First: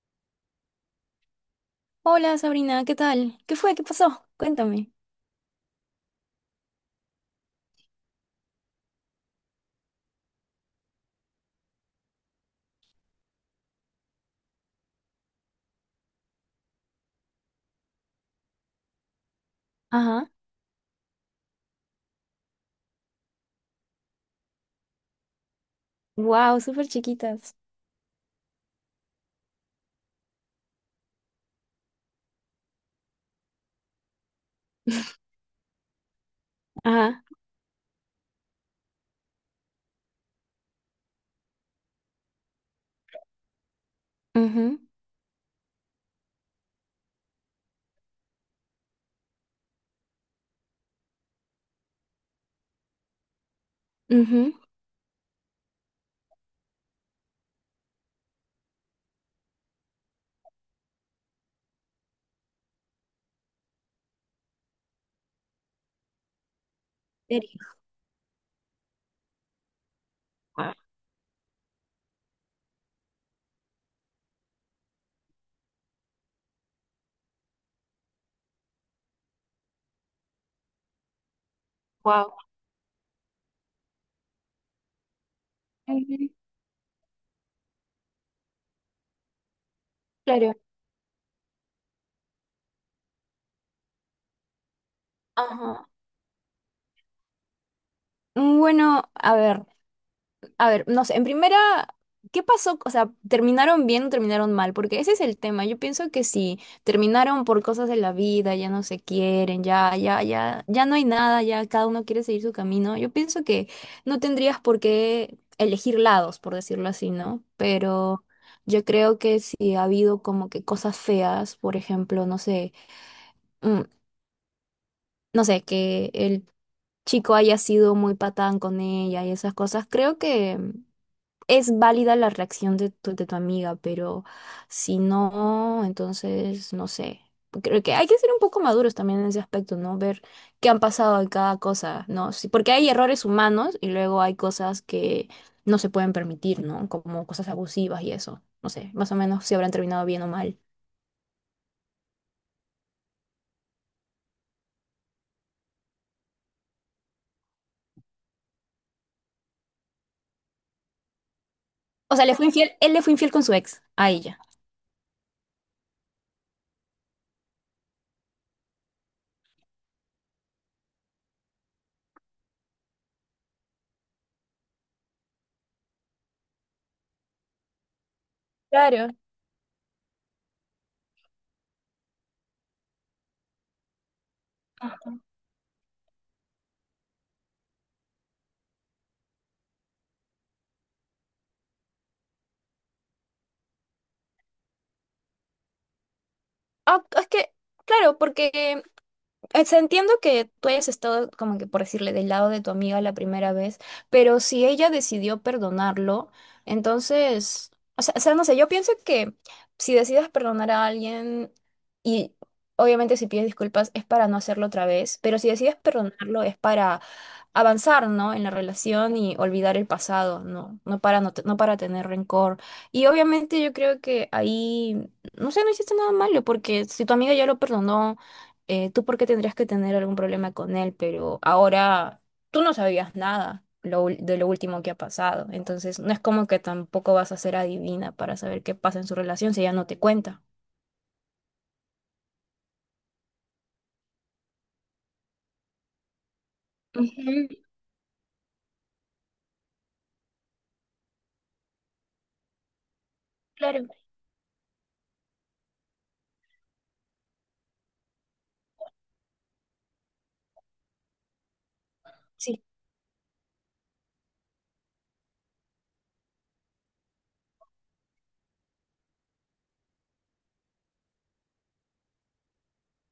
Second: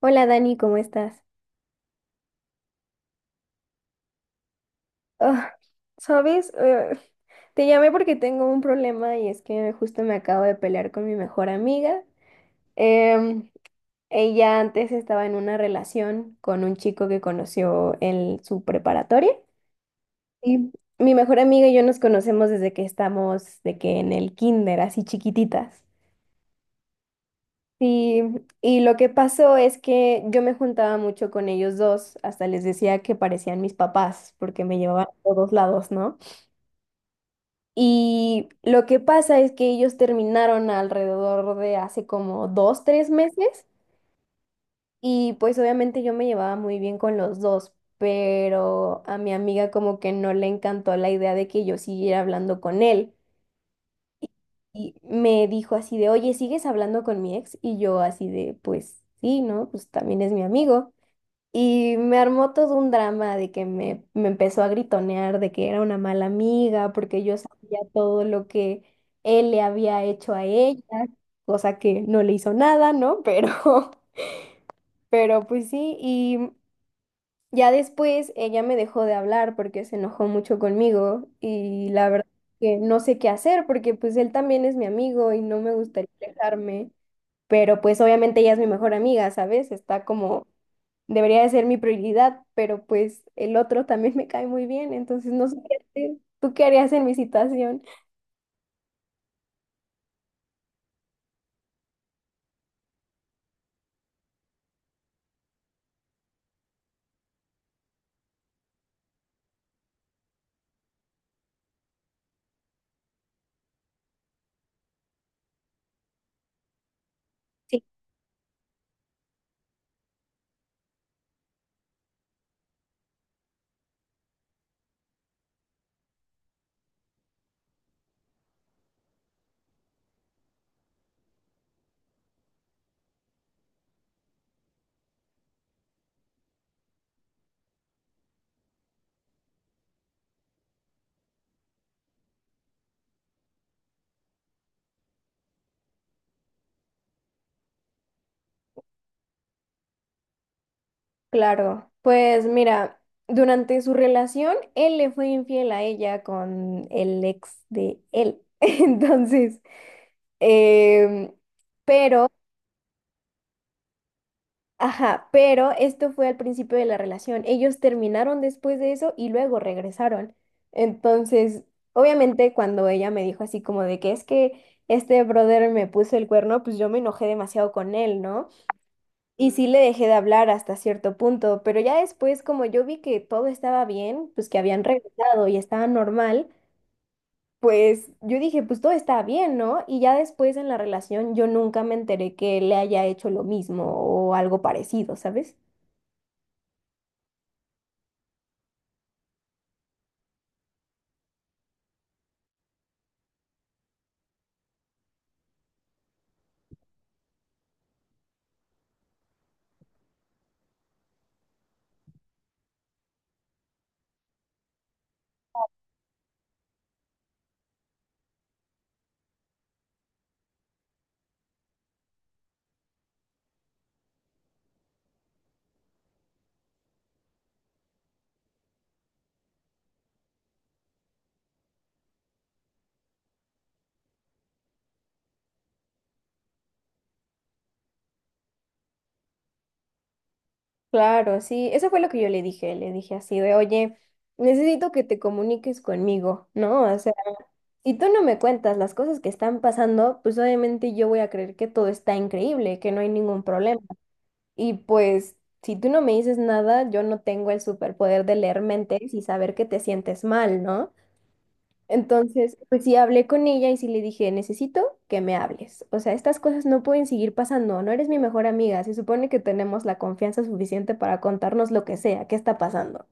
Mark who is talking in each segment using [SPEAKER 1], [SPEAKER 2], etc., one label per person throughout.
[SPEAKER 1] Hola Dani, ¿cómo estás?
[SPEAKER 2] Hola Sabrina, ¿qué tal? ¿Qué fue? ¿Qué pasó? Cuéntame.
[SPEAKER 1] Ah, ¿sabes? Eh, Te llamé porque tengo un problema y es que justo me acabo de pelear con mi mejor amiga. Em, Ella antes estaba en una relación con un chico que conoció en su preparatoria.
[SPEAKER 2] Ajá.
[SPEAKER 1] Y mi mejor amiga y yo nos conocemos de que en el kinder, así chiquititas.
[SPEAKER 2] Wow, súper chiquitas.
[SPEAKER 1] Sí. Y lo que pasó es que yo me juntaba mucho con ellos dos, hasta les decía que parecían mis papás, porque me llevaban a todos lados, ¿no?
[SPEAKER 2] Ajá.
[SPEAKER 1] Y lo que pasa es que ellos terminaron alrededor de hace como dos, tres meses
[SPEAKER 2] Ujú,
[SPEAKER 1] y pues obviamente yo me llevaba muy bien con los dos, pero a mi amiga como que no le encantó la idea de que yo siguiera hablando con él
[SPEAKER 2] ujú.
[SPEAKER 1] y me dijo así de, oye, ¿sigues hablando con mi ex? Y yo así de, pues sí, ¿no? Pues también es mi amigo. Y me armó todo un drama de que me empezó a gritonear de que era una mala amiga, porque yo
[SPEAKER 2] Serio.
[SPEAKER 1] sabía todo lo que él le había hecho a ella, cosa que no le hizo nada, ¿no? Pero, pero pues sí, y ya después ella me dejó de hablar porque se enojó mucho conmigo y la verdad
[SPEAKER 2] Wow,
[SPEAKER 1] que no sé qué hacer porque pues él también es mi amigo y no me gustaría
[SPEAKER 2] Ujú.
[SPEAKER 1] alejarme, pero pues obviamente ella es mi mejor amiga, ¿sabes? Está como,
[SPEAKER 2] Claro.
[SPEAKER 1] debería de ser mi prioridad, pero pues el otro también me cae muy bien, entonces no sé qué
[SPEAKER 2] Ajá.
[SPEAKER 1] hacer. ¿Tú qué harías en mi situación?
[SPEAKER 2] Bueno, a ver. A ver, no sé, en primera, ¿qué pasó? O sea, ¿terminaron bien o terminaron mal? Porque ese es el tema. Yo pienso que si terminaron por cosas de la vida, ya no se quieren, ya, ya, ya, ya no hay nada, ya cada uno quiere seguir su camino. Yo pienso que no tendrías por qué elegir lados, por decirlo así, ¿no?
[SPEAKER 1] Sí,
[SPEAKER 2] Pero yo creo que si ha habido como que cosas feas, por ejemplo, no sé, mm, no sé, que el chico haya sido muy patán con ella y esas cosas, creo que es válida la reacción de tu amiga, pero si no, entonces no sé. Creo que hay que ser un poco maduros también en ese aspecto, ¿no? Ver qué han pasado en cada cosa, ¿no? Sí, porque hay errores humanos y luego hay cosas que no se pueden permitir, ¿no? Como cosas abusivas y eso. No sé, más o menos si habrán terminado bien o mal.
[SPEAKER 1] claro. Pues mira, durante su relación, él le fue infiel a ella con el ex de él. Entonces, em,
[SPEAKER 2] O sea,
[SPEAKER 1] pero
[SPEAKER 2] le fue infiel, él le fue infiel con su ex, a ella.
[SPEAKER 1] ajá, pero esto fue al principio de la relación. Ellos terminaron después de eso y luego regresaron. Entonces, obviamente cuando ella me dijo así como de que es que este brother me puso el cuerno, pues yo me enojé demasiado con él, ¿no?
[SPEAKER 2] Claro.
[SPEAKER 1] Y sí le dejé de hablar hasta cierto punto, pero ya después como yo vi que todo estaba bien, pues que habían regresado y estaba normal, pues yo dije, pues todo está bien, ¿no? Y ya después en la relación yo nunca me enteré que le haya hecho lo mismo o algo parecido, ¿sabes?
[SPEAKER 2] Ah, es que, claro, porque Entiendo que tú hayas estado, como que por decirle, del lado de tu amiga la primera vez, pero si ella decidió perdonarlo, entonces, o sea, no sé, yo pienso que si decides perdonar a alguien y obviamente si pides disculpas es para no hacerlo otra vez, pero si decides perdonarlo es para avanzar, ¿no? En la relación y olvidar el pasado, ¿no? No para, no, no para tener rencor. Y obviamente yo creo que ahí, no sé, no hiciste nada malo, porque si tu amiga ya lo perdonó, tú por qué tendrías que tener algún problema con él, pero ahora tú no sabías nada de lo último que ha pasado. Entonces, no es como que tampoco vas a ser adivina para saber qué pasa en su relación si ella no te cuenta.
[SPEAKER 1] Claro, sí, eso fue lo que yo le dije así de, oye, necesito que te comuniques conmigo, ¿no? O sea,
[SPEAKER 2] Ujú,
[SPEAKER 1] si tú no me cuentas las cosas que están pasando, pues obviamente yo voy a creer que todo está increíble, que no hay ningún problema.
[SPEAKER 2] claro,
[SPEAKER 1] Y pues, si tú no me dices nada, yo no tengo el superpoder de leer mentes y saber que te sientes mal, ¿no? Entonces,
[SPEAKER 2] sí,
[SPEAKER 1] pues sí hablé con ella y sí le dije, necesito que me hables. O sea, estas cosas no pueden seguir pasando, no eres mi mejor amiga, se supone que tenemos la confianza suficiente para contarnos lo que sea, qué está pasando.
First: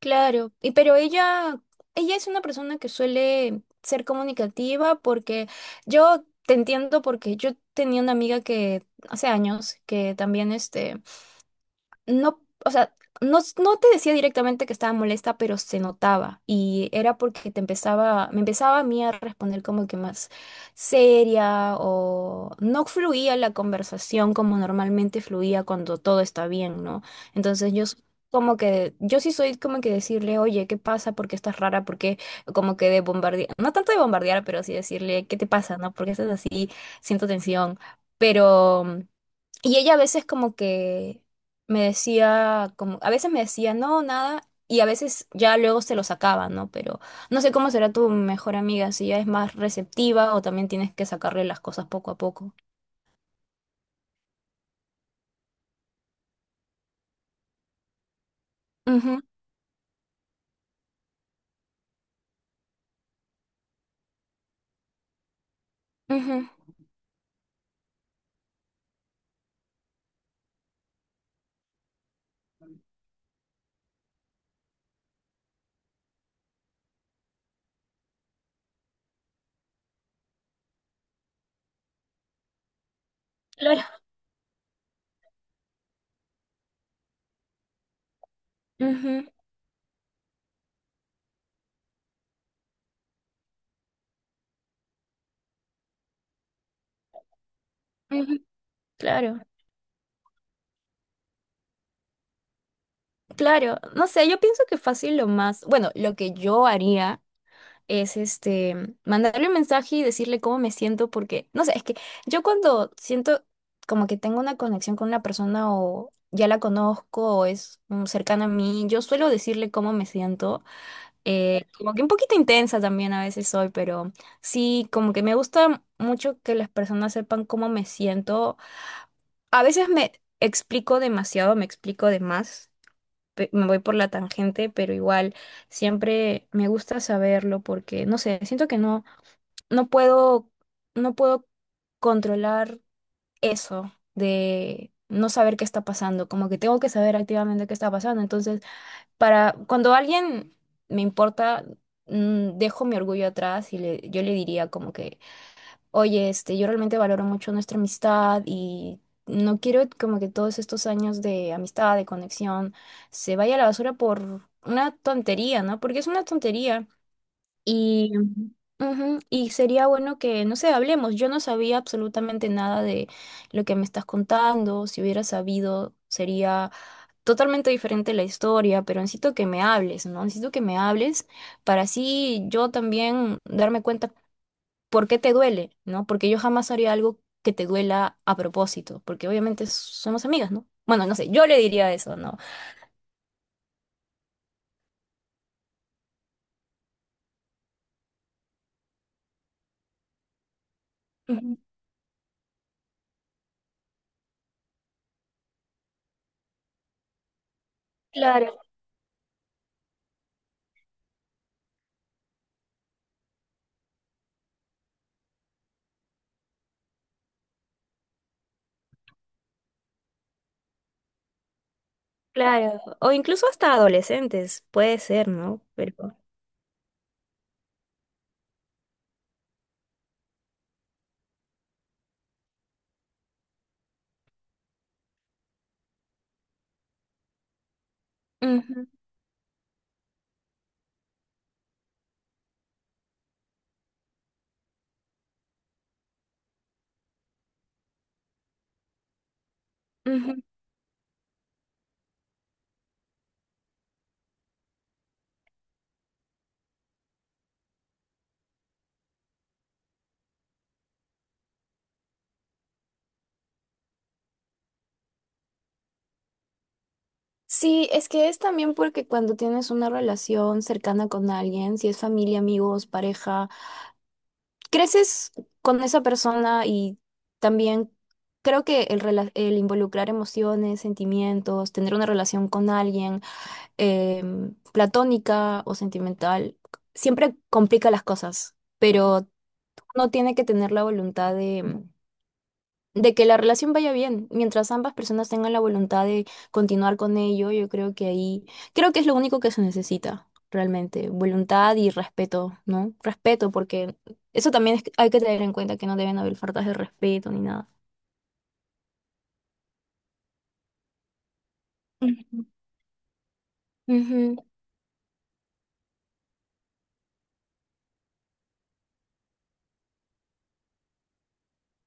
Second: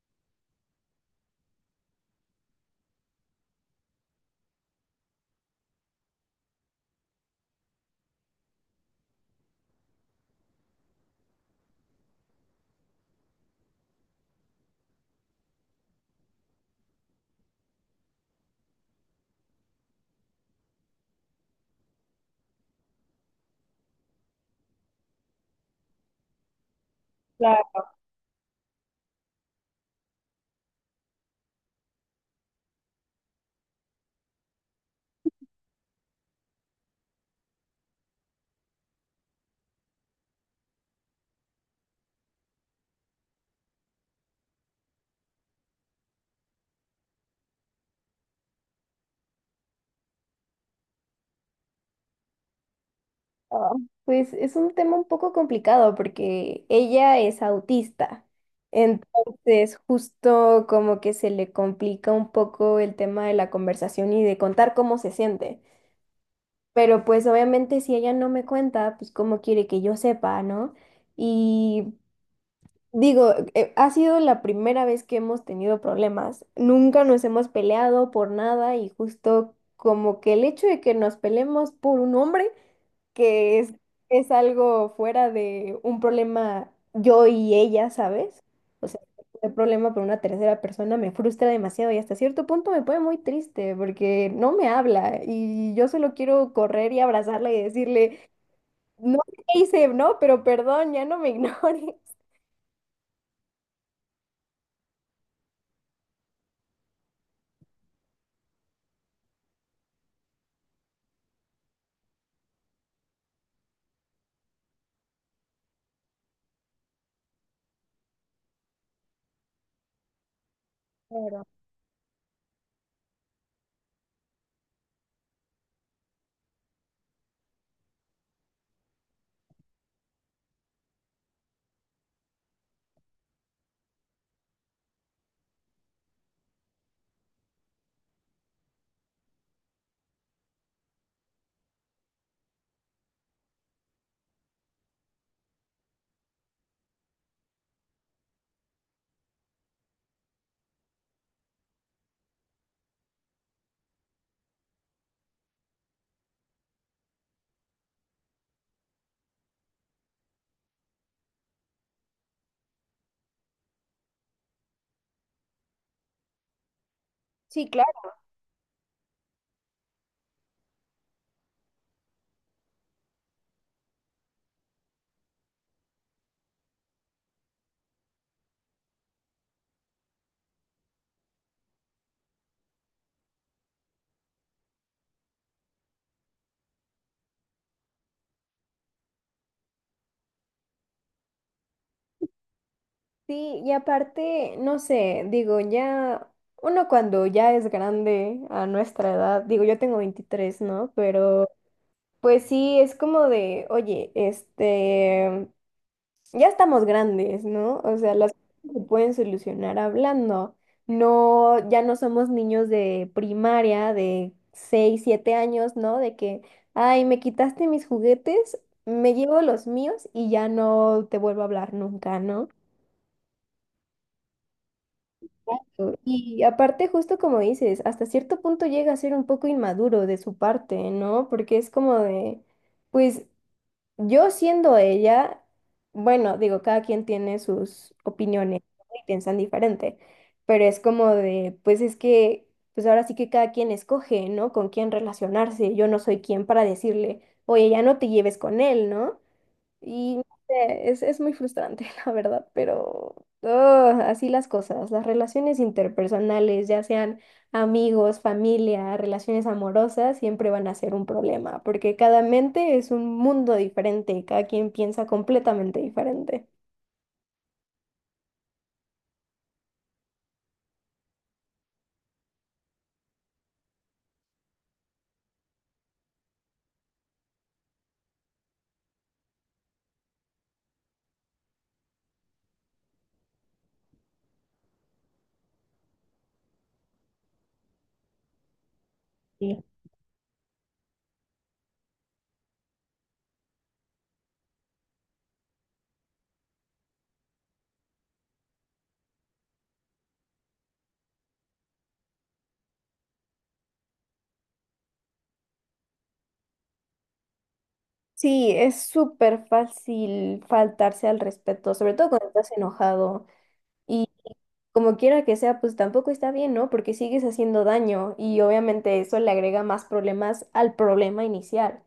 [SPEAKER 2] claro. Y pero ella es una persona que suele ser comunicativa, porque yo te entiendo, porque yo tenía una amiga que hace años que también este no, o sea, no, no te decía directamente que estaba molesta, pero se notaba. Y era porque me empezaba a mí a responder como que más seria, o no fluía la conversación como normalmente fluía cuando todo está bien, ¿no? Entonces
[SPEAKER 1] Claro.
[SPEAKER 2] yo soy como que, yo sí soy como que decirle, oye, ¿qué pasa? ¿Por qué estás rara? ¿Por qué? Como que de bombardear, no tanto de bombardear, pero sí decirle, ¿qué te pasa? ¿No? ¿Por qué estás así? Siento tensión. Pero. Y ella a veces como que me decía, no, nada, y a veces ya luego se lo sacaba, ¿no? Pero no sé cómo será tu mejor amiga, si ella es más receptiva o también tienes que sacarle las cosas poco a poco.
[SPEAKER 1] Pues es un tema un poco complicado porque ella es autista.
[SPEAKER 2] Ujú,
[SPEAKER 1] Entonces, justo como que se le complica un poco el tema de la conversación y de contar cómo se siente.
[SPEAKER 2] ujú.
[SPEAKER 1] Pero pues obviamente si ella no me cuenta, pues cómo quiere que yo sepa, ¿no? Y digo, ha sido la primera vez que hemos tenido problemas. Nunca nos hemos peleado por nada y justo como que el hecho de que nos peleemos por un hombre, que es,
[SPEAKER 2] Claro.
[SPEAKER 1] es algo fuera de un problema yo y ella, ¿sabes? O sea,
[SPEAKER 2] Ujú,
[SPEAKER 1] el problema por una tercera persona me frustra demasiado y hasta cierto punto me pone muy triste porque no me habla y yo solo quiero correr y abrazarla y decirle,
[SPEAKER 2] ujú.
[SPEAKER 1] no sé
[SPEAKER 2] Claro,
[SPEAKER 1] qué hice, no, pero perdón, ya no me ignores.
[SPEAKER 2] claro. No sé, yo pienso que fácil lo más, bueno, lo que yo haría, es este, mandarle un mensaje y decirle cómo me siento, porque, no sé, es que yo cuando siento como que tengo una conexión con una persona o ya la conozco o es cercana a mí, yo suelo decirle cómo me siento,
[SPEAKER 1] Claro.
[SPEAKER 2] como que un poquito intensa también a veces soy, pero sí, como que me gusta mucho que las personas sepan cómo me siento. A veces me explico demasiado, me explico de más. Me voy por la tangente, pero igual siempre me gusta saberlo porque, no sé, siento que no puedo, no puedo controlar eso de no saber qué está pasando, como que tengo que saber activamente qué está pasando. Entonces, para cuando alguien me importa, dejo mi orgullo atrás y le, yo le diría como que, oye, yo realmente valoro mucho nuestra amistad y no quiero como que todos estos años de amistad, de conexión, se vaya a la basura por una tontería, ¿no? Porque es una tontería.
[SPEAKER 1] Sí,
[SPEAKER 2] Y, ujú, y sería bueno que, no sé, hablemos. Yo no sabía absolutamente nada de lo que me estás contando. Si hubiera sabido, sería totalmente diferente la historia, pero necesito que me hables, ¿no? Necesito que me hables para así yo también darme cuenta por qué te duele, ¿no? Porque yo jamás haría algo que te duela a propósito, porque obviamente somos amigas, ¿no? Bueno, no sé, yo le diría eso, ¿no?
[SPEAKER 1] sí, y aparte, no sé, digo, ya uno cuando ya es grande a nuestra edad, digo, yo tengo 23, ¿no? Pero
[SPEAKER 2] Ujú.
[SPEAKER 1] pues sí, es como de, oye, este, ya estamos grandes, ¿no? O sea, las
[SPEAKER 2] Claro,
[SPEAKER 1] cosas se pueden solucionar hablando. No, ya no somos niños de primaria, de 6, 7 años, ¿no? De que, ay, me quitaste mis juguetes, me llevo los míos y ya no te vuelvo a hablar nunca, ¿no?
[SPEAKER 2] claro. O incluso hasta adolescentes, puede ser, ¿no?
[SPEAKER 1] Exacto.
[SPEAKER 2] Pero.
[SPEAKER 1] Y aparte, justo como dices, hasta cierto punto llega a ser un poco inmaduro de su parte, ¿no? Porque es como de, pues yo siendo ella, bueno, digo, cada quien tiene sus opiniones, ¿no?
[SPEAKER 2] Ujú,
[SPEAKER 1] Y piensan diferente, pero es como de, pues es que, pues ahora sí que cada quien escoge, ¿no? Con quién relacionarse. Yo no soy quien para decirle, oye, ya no te lleves con él, ¿no? Y no
[SPEAKER 2] ujú.
[SPEAKER 1] sé, es muy frustrante, la verdad, pero ugh, así las cosas, las relaciones interpersonales, ya sean amigos, familia, relaciones amorosas, siempre van a ser un problema, porque cada mente es un mundo diferente, cada quien piensa completamente diferente.
[SPEAKER 2] Sí, es que es también porque cuando tienes una relación cercana con alguien, si es familia, amigos, pareja, creces con esa persona y también creo que el involucrar emociones, sentimientos, tener una relación con alguien platónica o sentimental, siempre complica las cosas, pero
[SPEAKER 1] Sí.
[SPEAKER 2] uno tiene que tener la voluntad de que la relación vaya bien, mientras ambas personas tengan la voluntad de continuar con ello, yo creo que ahí, creo que es lo único que se necesita realmente, voluntad y respeto, ¿no? Respeto, porque eso también hay que tener en cuenta que no deben haber faltas de respeto ni nada.
[SPEAKER 1] Sí, es súper fácil faltarse al respeto, sobre todo cuando
[SPEAKER 2] Ujú.
[SPEAKER 1] estás enojado.
[SPEAKER 2] Ujú.
[SPEAKER 1] Como quiera que sea, pues tampoco está bien, ¿no? Porque sigues haciendo daño y obviamente eso le agrega más problemas al problema inicial.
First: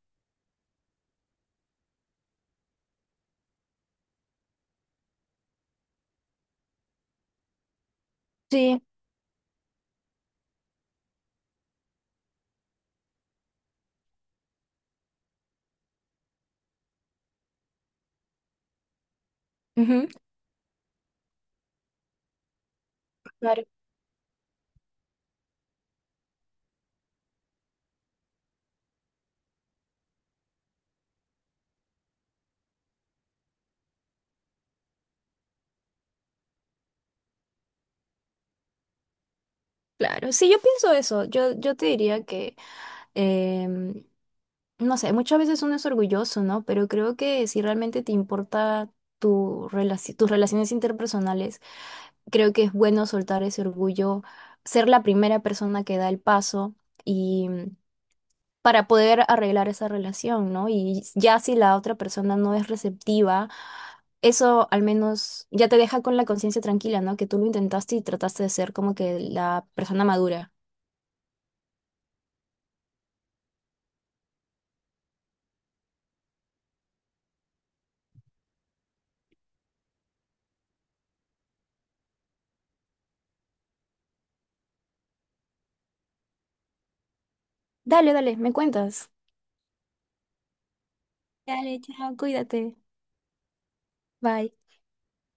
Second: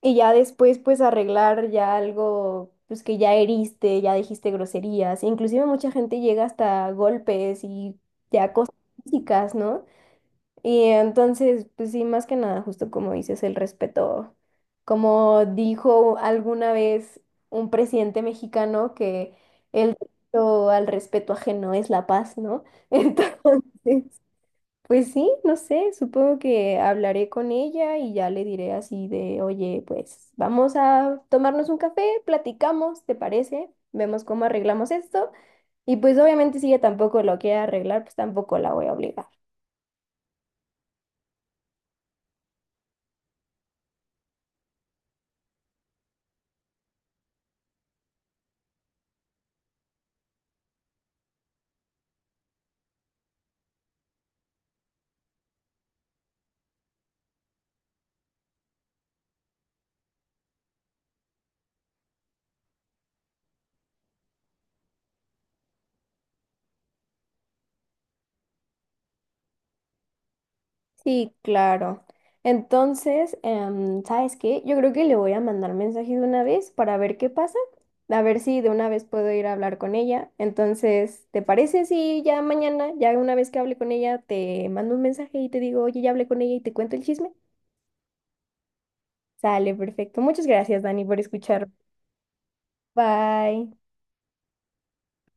[SPEAKER 1] Y ya después, pues arreglar ya algo, pues que ya heriste, ya dijiste groserías. Inclusive mucha gente llega hasta golpes y ya cosas
[SPEAKER 2] Sí,
[SPEAKER 1] físicas, ¿no? Y entonces, pues sí, más que nada, justo como dices, el respeto, como dijo alguna vez un presidente mexicano que el
[SPEAKER 2] ujú.
[SPEAKER 1] derecho al respeto ajeno es la paz, ¿no?
[SPEAKER 2] Claro.
[SPEAKER 1] Entonces, pues sí, no sé, supongo que hablaré con ella y ya le diré así de, oye, pues vamos a tomarnos un café, platicamos, ¿te parece? Vemos cómo arreglamos esto. Y pues obviamente si ella tampoco lo quiere arreglar, pues tampoco la voy a obligar.
[SPEAKER 2] Claro. Sí, yo pienso eso. Yo te diría que em, no sé, muchas veces uno es orgulloso, ¿no? Pero creo que si realmente te importa tus relaciones interpersonales, creo que es bueno soltar ese orgullo, ser la primera persona que da el paso y para poder arreglar esa relación, ¿no? Y ya si la otra persona no es receptiva, eso al menos ya te deja con la conciencia tranquila, ¿no? Que tú lo intentaste y trataste de ser como que la persona madura.
[SPEAKER 1] Sí, claro. Entonces, ¿sabes qué? Yo creo que le voy a mandar mensaje de una vez para ver qué pasa, a ver si de una vez puedo ir a hablar con ella. Entonces, ¿te parece si ya mañana, ya una vez que hable con ella, te mando un mensaje y te digo, oye, ya hablé con ella y te cuento el chisme?
[SPEAKER 2] Dale, dale, me cuentas.
[SPEAKER 1] Sale, perfecto. Muchas gracias, Dani, por escuchar.
[SPEAKER 2] Dale, chao, cuídate.
[SPEAKER 1] Bye.
[SPEAKER 2] Bye.